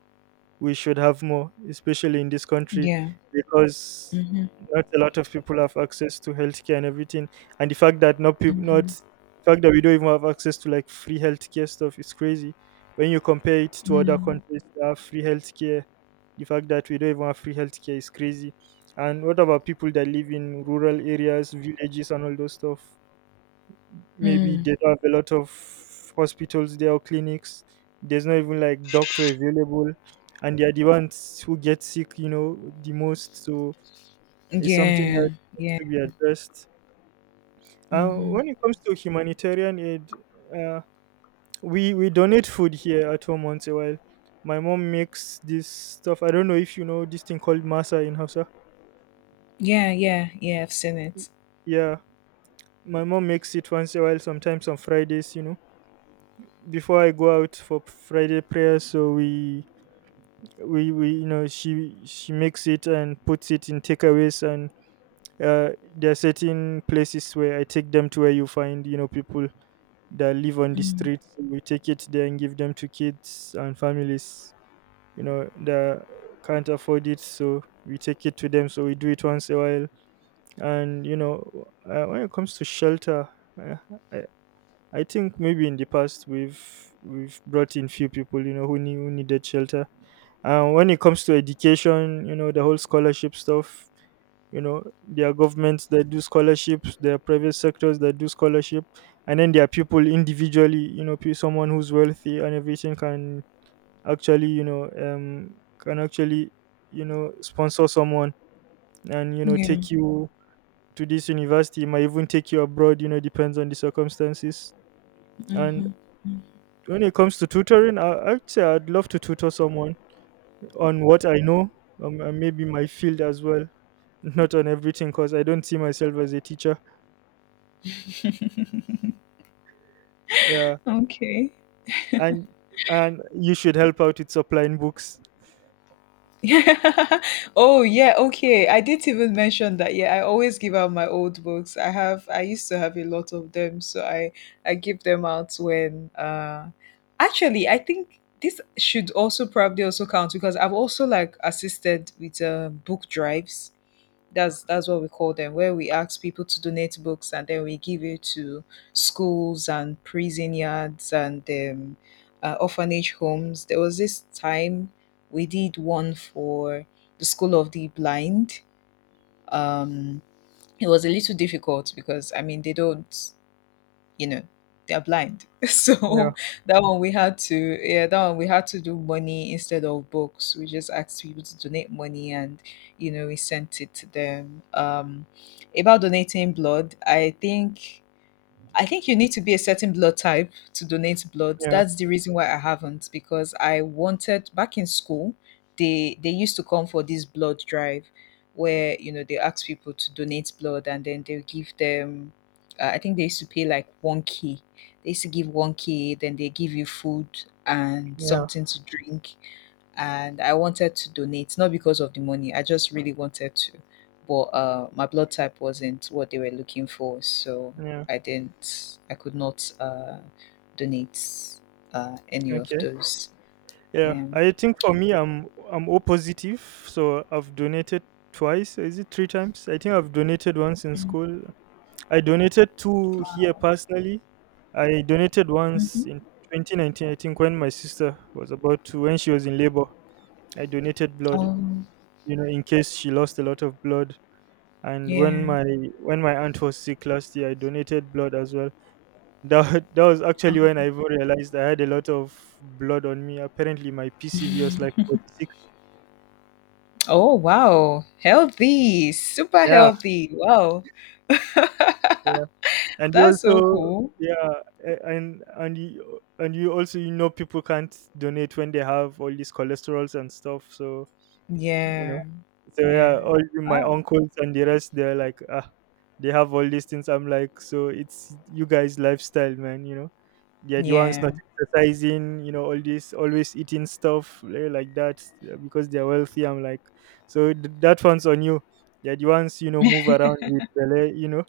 Speaker 2: we should have more, especially in this country,
Speaker 1: Yeah.
Speaker 2: because
Speaker 1: Mm-hmm.
Speaker 2: not a lot of people have access to healthcare and everything. And the fact that not people, not
Speaker 1: Mm-hmm.
Speaker 2: the fact that we don't even have access to like free healthcare stuff is crazy. When you compare it to other
Speaker 1: Mm.
Speaker 2: countries that have free healthcare, the fact that we don't even have free healthcare is crazy. And what about people that live in rural areas, villages, and all those stuff? Maybe
Speaker 1: Mm.
Speaker 2: they don't have a lot of hospitals there or clinics. There's not even like doctor available, and they are the ones who get sick, you know, the most. So it's something
Speaker 1: Yeah.
Speaker 2: that has
Speaker 1: Yeah.
Speaker 2: to be addressed.
Speaker 1: Mm-hmm.
Speaker 2: When it comes to humanitarian aid, uh, we donate food here at home once a while. My mom makes this stuff. I don't know if you know this thing called masa in Hausa.
Speaker 1: Yeah. Yeah. Yeah. I've seen it.
Speaker 2: Yeah, my mom makes it once a while, sometimes on Fridays. You know, before I go out for Friday prayers, so we she makes it and puts it in takeaways and uh there are certain places where I take them to where you find, you know, people that live on the
Speaker 1: Mm.
Speaker 2: streets. So we take it there and give them to kids and families, you know, that can't afford it. So we take it to them, so we do it once a while. And you know When it comes to shelter, uh, I, I think maybe in the past we've brought in few people, you know, who needed shelter. And when it comes to education, you know, the whole scholarship stuff, you know, there are governments that do scholarships, there are private sectors that do scholarship, and then there are people individually, you know, someone who's wealthy and everything can actually, you know, um, can actually, you know, sponsor someone. And you know,
Speaker 1: Yeah.
Speaker 2: take you to this university. Might even take you abroad. You know, depends on the circumstances. And
Speaker 1: Mm-hmm.
Speaker 2: when it comes to tutoring, I'd say I'd love to tutor someone on what I know, and maybe my field as well, not on everything, because I don't see myself as a teacher. Yeah,
Speaker 1: Okay.
Speaker 2: and and you should help out with supplying books.
Speaker 1: Yeah. Oh, yeah. Okay. I didn't even mention that. Yeah, I always give out my old books. I used to have a lot of them, so I give them out when actually, I think this should also probably also count because I've also like assisted with book drives. That's what we call them, where we ask people to donate books and then we give it to schools and prison yards and orphanage homes. There was this time we did one for the school of the blind. um it was a little difficult because, I mean, they don't, you know, they're blind,
Speaker 2: Yeah,
Speaker 1: so that one we had to, yeah, that one we had to do money instead of books. We just asked people to donate money and, you know, we sent it to them. About donating blood, I think I think you need to be a certain blood type to donate blood.
Speaker 2: yeah,
Speaker 1: That's the reason why I haven't, because I wanted back in school, they used to come for this blood drive where, you know, they ask people to donate blood and then they give them, I think they used to pay like 1K. They used to give 1K, then they give you food and
Speaker 2: yeah,
Speaker 1: something to drink. And I wanted to donate, not because of the money. I just really wanted to, but my blood type wasn't what they were looking for, so
Speaker 2: yeah.
Speaker 1: I didn't, I could not donate any of
Speaker 2: Okay.
Speaker 1: those.
Speaker 2: Yeah,
Speaker 1: Yeah.
Speaker 2: I think for me, I'm O positive, so I've donated twice. Is it three times? I think I've donated once in school, I donated two here personally. I donated once
Speaker 1: Mm-hmm.
Speaker 2: in 2019, I think, when my sister was about to, when she was in labor. I donated blood,
Speaker 1: Um,
Speaker 2: you know, in case she lost a lot of blood. And when
Speaker 1: yeah.
Speaker 2: my When my aunt was sick last year, I donated blood as well. That that was actually when I
Speaker 1: Um,
Speaker 2: even realized I had a lot of blood on me. Apparently, my PCV was like 46.
Speaker 1: oh, wow. Healthy. Super
Speaker 2: Yeah,
Speaker 1: healthy. Wow.
Speaker 2: yeah. And you
Speaker 1: That's so
Speaker 2: also,
Speaker 1: cool.
Speaker 2: yeah, and you also, you know, people can't donate when they have all these cholesterols and stuff. So, you know,
Speaker 1: Yeah.
Speaker 2: so yeah,
Speaker 1: Yeah.
Speaker 2: my
Speaker 1: Wow.
Speaker 2: uncles and the rest, they're like, ah, they have all these things. I'm like, so it's you guys' lifestyle, man. You know, yeah, the ones
Speaker 1: Yeah.
Speaker 2: not exercising, you know, all this, always eating stuff, eh, like that, because they're wealthy. I'm like, so that one's on you. Yeah, the ones, you know, move around with belly, you know.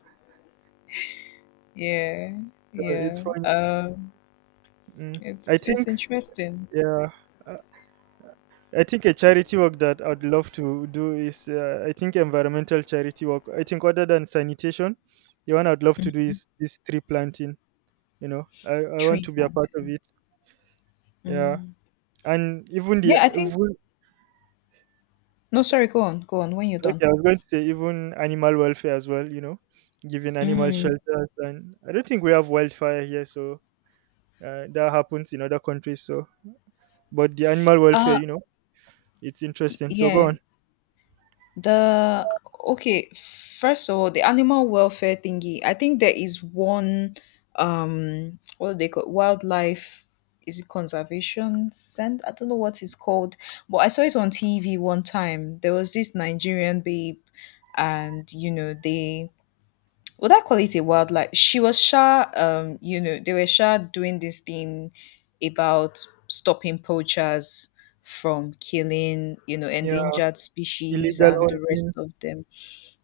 Speaker 1: Yeah.
Speaker 2: So it's
Speaker 1: Yeah.
Speaker 2: fun. Mm. I
Speaker 1: It's
Speaker 2: think,
Speaker 1: interesting.
Speaker 2: yeah, uh, I think a charity work that I'd love to do is, I think, environmental charity work. I think, other than sanitation, the one I'd love to do
Speaker 1: Mm.
Speaker 2: is this tree planting. You know, I want
Speaker 1: Tree
Speaker 2: to be a part of
Speaker 1: planting.
Speaker 2: it. Yeah,
Speaker 1: Mm.
Speaker 2: and even the
Speaker 1: Yeah, I think.
Speaker 2: even
Speaker 1: No, sorry. Go on. Go on. When you're
Speaker 2: okay,
Speaker 1: done.
Speaker 2: I was going to say, even animal welfare as well. You know, giving animal
Speaker 1: Mm.
Speaker 2: shelters. And I don't think we have wildfire here, so that happens in other countries. So, but the animal welfare,
Speaker 1: Uh,
Speaker 2: you know. It's interesting. So go
Speaker 1: yeah.
Speaker 2: on.
Speaker 1: The okay, first of all, the animal welfare thingy. I think there is one. What do they call wildlife, is it conservation center? I don't know what it's called, but I saw it on TV one time. There was this Nigerian babe, and you know they, would I call it a wildlife? She was sure, you know, they were sure doing this thing about stopping poachers from killing, you know,
Speaker 2: Yeah,
Speaker 1: endangered species
Speaker 2: illegal
Speaker 1: and the rest
Speaker 2: hunting.
Speaker 1: of them.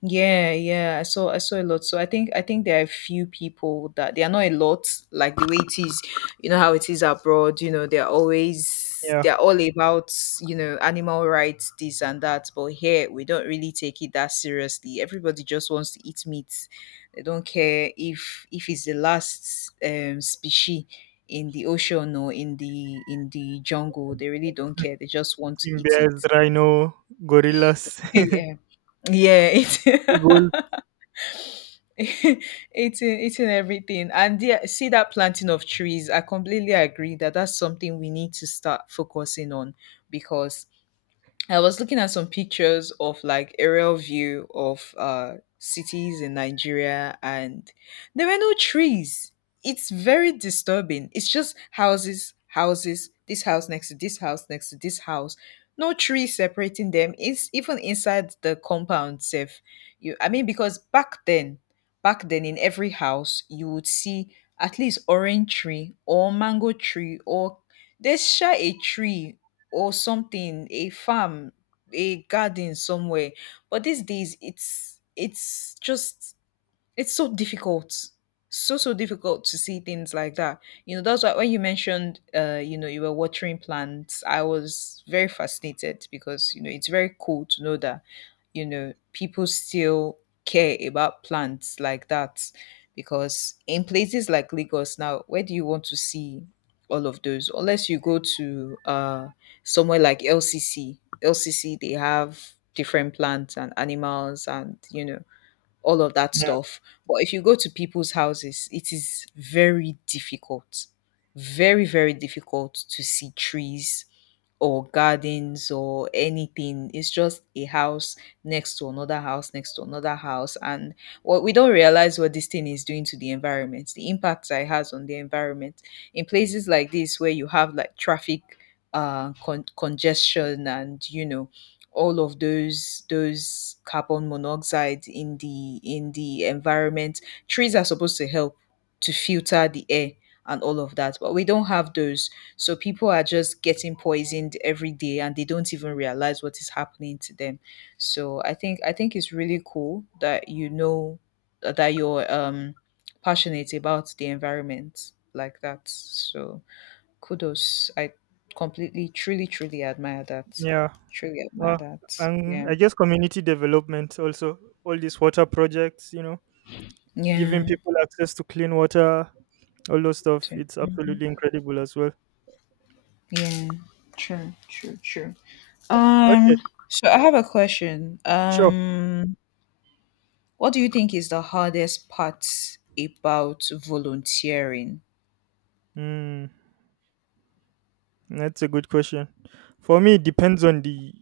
Speaker 1: Yeah, yeah. I saw a lot. So I think there are a few people, that they are not a lot, like the way it is, you know how it is abroad, you know,
Speaker 2: Yeah,
Speaker 1: they're all about, you know, animal rights, this and that. But here we don't really take it that seriously. Everybody just wants to eat meat. They don't care if it's the last species in the ocean or in the jungle. They really don't care. They just want to
Speaker 2: eating
Speaker 1: eat
Speaker 2: bears,
Speaker 1: it.
Speaker 2: rhino,
Speaker 1: So,
Speaker 2: gorillas,
Speaker 1: yeah. Yeah.
Speaker 2: eagles.
Speaker 1: It, it's in, it's in everything. And yeah, see, that planting of trees, I completely agree, that that's something we need to start focusing on, because I was looking at some pictures of like aerial view of cities in Nigeria, and there were no trees. It's very disturbing. It's just houses, houses, this house next to this house next to this house. No trees separating them. It's even inside the compound safe. You, I mean, because back then in every house you would see at least orange tree or mango tree, or there's sure a tree or something, a farm, a garden somewhere. But these days it's just, it's so difficult, so so difficult to see things like that. You know, that's why when you mentioned, you know, you were watering plants, I was very fascinated, because you know it's very cool to know that, you know, people still care about plants like that. Because in places like Lagos now, where do you want to see all of those? Unless you go to somewhere like LCC. LCC, they have different plants and animals and, you know, all of that
Speaker 2: Yeah,
Speaker 1: stuff. But if you go to people's houses, it is very difficult, very, very difficult to see trees or gardens or anything. It's just a house next to another house, next to another house. And what we don't realize, what this thing is doing to the environment, the impact that it has on the environment. In places like this where you have like traffic con- congestion, and you know all of those carbon monoxide in the environment, trees are supposed to help to filter the air and all of that, but we don't have those. So people are just getting poisoned every day and they don't even realize what is happening to them. So I think it's really cool that, you know, that you're, passionate about the environment like that. So kudos. I completely, truly, truly admire that.
Speaker 2: yeah.
Speaker 1: Truly admire
Speaker 2: Uh,
Speaker 1: that.
Speaker 2: and
Speaker 1: Yeah.
Speaker 2: I guess community development also. All these water projects, you know, giving
Speaker 1: Yeah.
Speaker 2: people access to clean water, all those stuff.
Speaker 1: True.
Speaker 2: It's absolutely incredible as well.
Speaker 1: Yeah. True. True. True.
Speaker 2: Okay,
Speaker 1: Um, so I have a question.
Speaker 2: sure.
Speaker 1: What do you think is the hardest part about volunteering?
Speaker 2: Mm. That's a good question. For me, it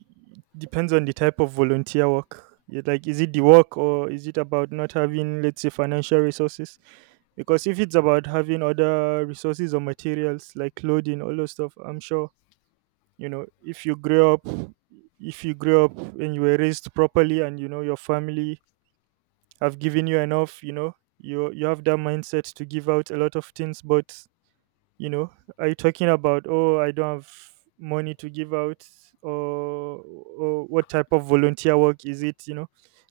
Speaker 2: depends on the type of volunteer work. Yeah. Like, is it the work, or is it about not having, let's say, financial resources? Because if it's about having other resources or materials like clothing, all those stuff, I'm sure, you know if you grew up, if you grew up and you were raised properly, and you know your family have given you enough, you know you have that mindset to give out a lot of things. But you know, are you talking about, oh, I don't have money to give out, or, or what type of volunteer work is it? You know,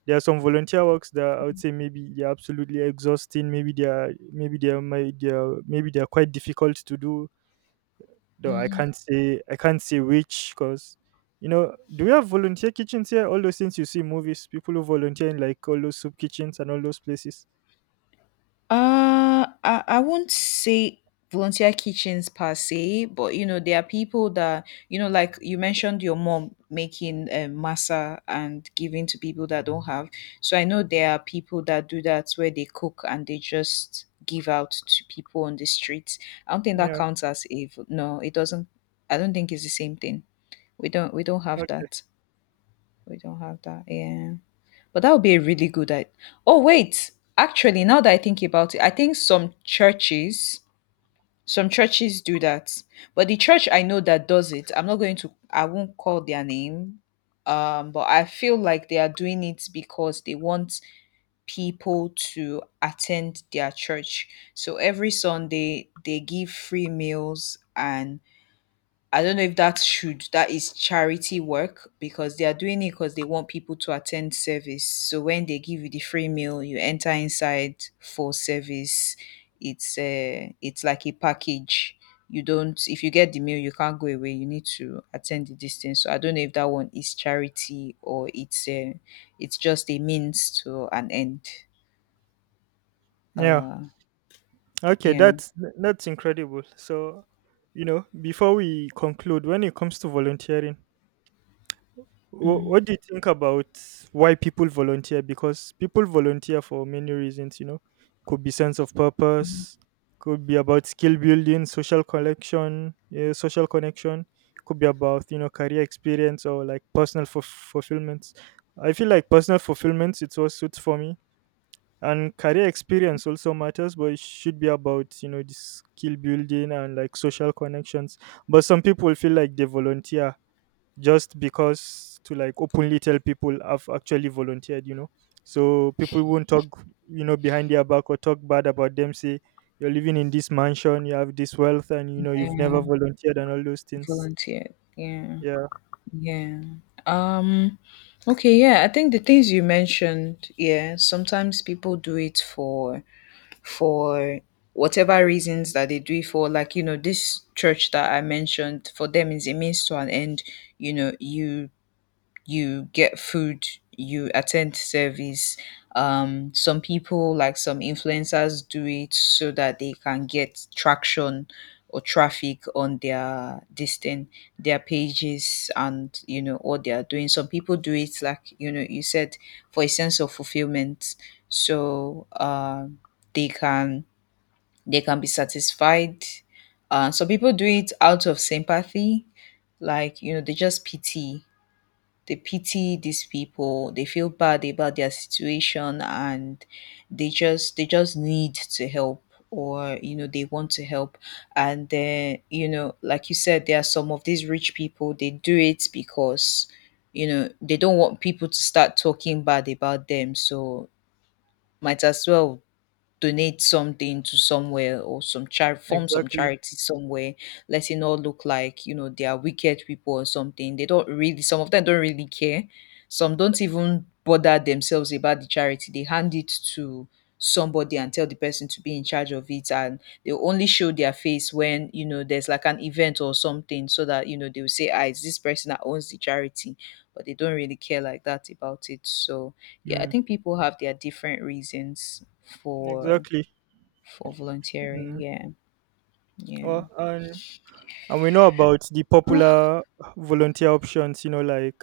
Speaker 2: there are some volunteer works that I would say maybe they're absolutely exhausting, maybe they are my they are maybe they are quite difficult to do, though I can't say which, because you know, do we have volunteer kitchens here, all those things you see in movies, people who volunteer in like all those soup kitchens and all those places?
Speaker 1: I won't say volunteer kitchens per se, but you know, there are people that, you know, like you mentioned your mom making, masa and giving to people that don't have. So I know there are people that do that, where they cook and they just give out to people on the streets. I don't think that
Speaker 2: Yeah.
Speaker 1: counts as a, vo- no, it doesn't. I don't think it's the same thing. We don't have
Speaker 2: Okay.
Speaker 1: that. We don't have that. Yeah. But that would be a really good idea. Oh, wait. Actually, now that I think about it, I think some churches, do that. But the church I know that does it, I'm not going to, I won't call their name. But I feel like they are doing it because they want people to attend their church. So every Sunday they give free meals, and I don't know if that's should that is charity work, because they are doing it because they want people to attend service. So when they give you the free meal, you enter inside for service. It's like a package. You don't, if you get the meal, you can't go away. You need to attend the distance. So I don't know if that one is charity or it's just a means to an end.
Speaker 2: Yeah.
Speaker 1: Uh
Speaker 2: Okay.
Speaker 1: yeah.
Speaker 2: That's incredible. So, you know, before we conclude, when it comes to volunteering,
Speaker 1: Mm.
Speaker 2: what do you think about why people volunteer? Because people volunteer for many reasons, you know, could be sense of purpose, could be about skill building, social connection, yeah, social connection, could be about, you know, career experience or like personal fulfillments. I feel like personal fulfillments, it's what suits for me, and career experience also matters, but it should be about, you know, this skill building and like social connections. But some people feel like they volunteer just because, to like openly tell people I've actually volunteered, you know. So people won't talk, you know, behind their back or talk bad about them, say you're living in this mansion, you have this wealth, and you know you've never volunteered and all those things.
Speaker 1: Volunteer. Yeah.
Speaker 2: Yeah,
Speaker 1: Yeah. Um okay, yeah. I think the things you mentioned, yeah, sometimes people do it for, for whatever reasons that they do it for. Like, you know, this church that I mentioned, for them is a means to an end. You know, you get food, you attend service. Some people, like some influencers, do it so that they can get traction or traffic on their distant, their pages and you know what they are doing. Some people do it like, you know, you said, for a sense of fulfillment, so they can, they can be satisfied. Some people do it out of sympathy, like you know they just pity, they pity these people, they feel bad about their situation, and they just, they just need to help, or you know they want to help. And then, you know, like you said, there are some of these rich people, they do it because, you know, they don't want people to start talking bad about them, so might as well donate something to somewhere, or some char- form some
Speaker 2: exactly.
Speaker 1: charity somewhere, let it not look like, you know, they are wicked people or something. They don't really, some of them don't really care. Some don't even bother themselves about the charity. They hand it to somebody and tell the person to be in charge of it, and they only show their face when, you know, there's like an event or something, so that, you know, they will say, ah, it's this person that owns the charity. But they don't really care like that about it. So yeah, I
Speaker 2: Mm,
Speaker 1: think people have their different reasons for
Speaker 2: exactly.
Speaker 1: for volunteering,
Speaker 2: Mm.
Speaker 1: yeah, yeah.
Speaker 2: Well, and we know about the
Speaker 1: Ah,
Speaker 2: popular volunteer options, you know, like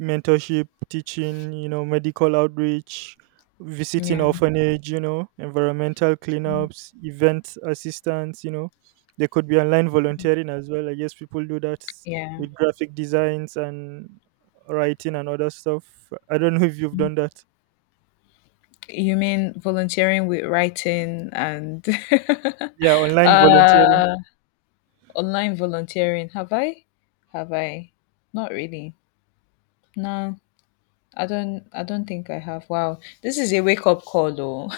Speaker 2: mentorship, teaching, you know, medical outreach, visiting
Speaker 1: yeah,
Speaker 2: orphanage, you know, environmental cleanups, event assistance, you know. There could be online volunteering as well. I guess people do that
Speaker 1: yeah.
Speaker 2: with graphic designs and writing and other stuff. I don't know if you've done that.
Speaker 1: You mean volunteering with writing and
Speaker 2: Yeah, online volunteering.
Speaker 1: uh online volunteering, have I not really, no. I don't think I have. Wow. This is a wake up call though.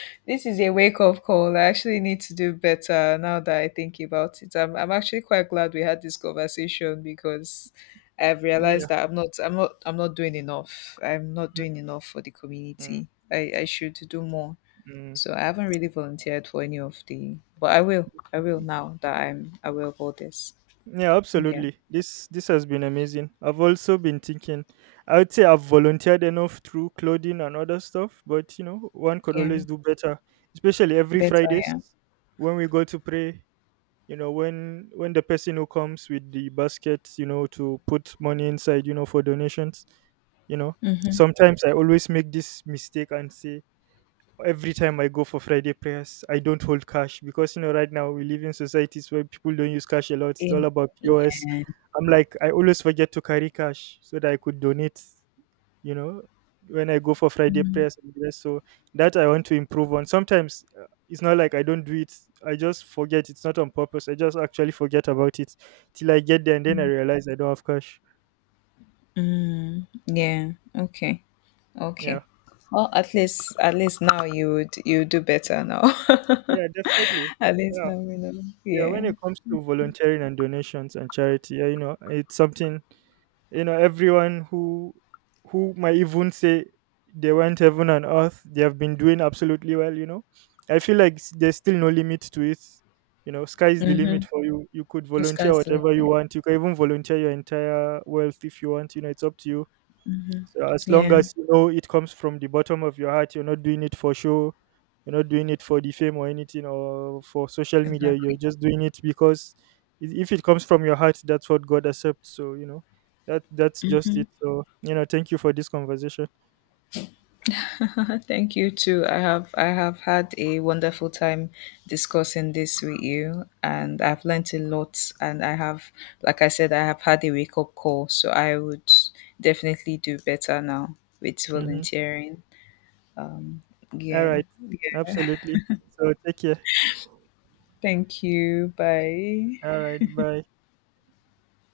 Speaker 1: This is a wake up call. I actually need to do better now that I think about it. I'm actually quite glad we had this conversation, because I've
Speaker 2: Yeah.
Speaker 1: realized that I'm not doing enough. I'm not
Speaker 2: Mm,
Speaker 1: doing enough for the
Speaker 2: mm,
Speaker 1: community. I should do more.
Speaker 2: mm.
Speaker 1: So I haven't really volunteered for any of the, but I will. I will, now that I'm aware of all this.
Speaker 2: Yeah,
Speaker 1: Yeah.
Speaker 2: absolutely. This has been amazing. I've also been thinking, I would say I've volunteered enough through clothing and other stuff, but you know, one could
Speaker 1: Yeah.
Speaker 2: always do better. Especially every
Speaker 1: Better,
Speaker 2: Fridays
Speaker 1: yeah.
Speaker 2: when we go to pray, you know, when the person who comes with the basket, you know, to put money inside, you know, for donations, you know,
Speaker 1: Mm-hmm.
Speaker 2: sometimes I always make this mistake and say, every time I go for Friday prayers, I don't hold cash, because you know, right now we live in societies where people don't use cash a lot, it's all
Speaker 1: In,
Speaker 2: about POS.
Speaker 1: yeah.
Speaker 2: I'm like, I always forget to carry cash so that I could donate, you know, when I go for Friday
Speaker 1: Mm-hmm.
Speaker 2: prayers and the rest. So that I want to improve on. Sometimes, it's not like I don't do it, I just forget. It's not on purpose, I just actually forget about it till I get there and then I realize I don't have cash.
Speaker 1: Mm, yeah. Okay.
Speaker 2: Yeah,
Speaker 1: Okay. Well, at least, at least now you would, you do better now.
Speaker 2: yeah, definitely.
Speaker 1: At least
Speaker 2: Yeah,
Speaker 1: now we know.
Speaker 2: yeah,
Speaker 1: Yeah.
Speaker 2: when it comes to volunteering and donations and charity, yeah, you know, it's something, you know, everyone who might even say they went heaven and earth, they have been doing absolutely well, you know, I feel like there's still no limit to it. You know, sky's the limit
Speaker 1: Mm-hmm.
Speaker 2: for you, you could
Speaker 1: The
Speaker 2: volunteer
Speaker 1: sky's the
Speaker 2: whatever you
Speaker 1: limit.
Speaker 2: want, you can even volunteer your entire wealth if you want, you know, it's up to you.
Speaker 1: Mm-hmm.
Speaker 2: So as long
Speaker 1: Yeah.
Speaker 2: as you know it comes from the bottom of your heart, you're not doing it for show, you're not doing it for the fame or anything or for social media. You're
Speaker 1: Exactly.
Speaker 2: just doing it because, if it comes from your heart, that's what God accepts. So you know, that's just it. So you know, thank you for this conversation.
Speaker 1: Thank you too. I have had a wonderful time discussing this with you, and I've learnt a lot. And I have, like I said, I have had a wake up call, so I would definitely do better now with
Speaker 2: Mhm.
Speaker 1: volunteering. Yeah.
Speaker 2: Alright. Absolutely. So take care.
Speaker 1: Thank you. Bye.
Speaker 2: Alright. Bye.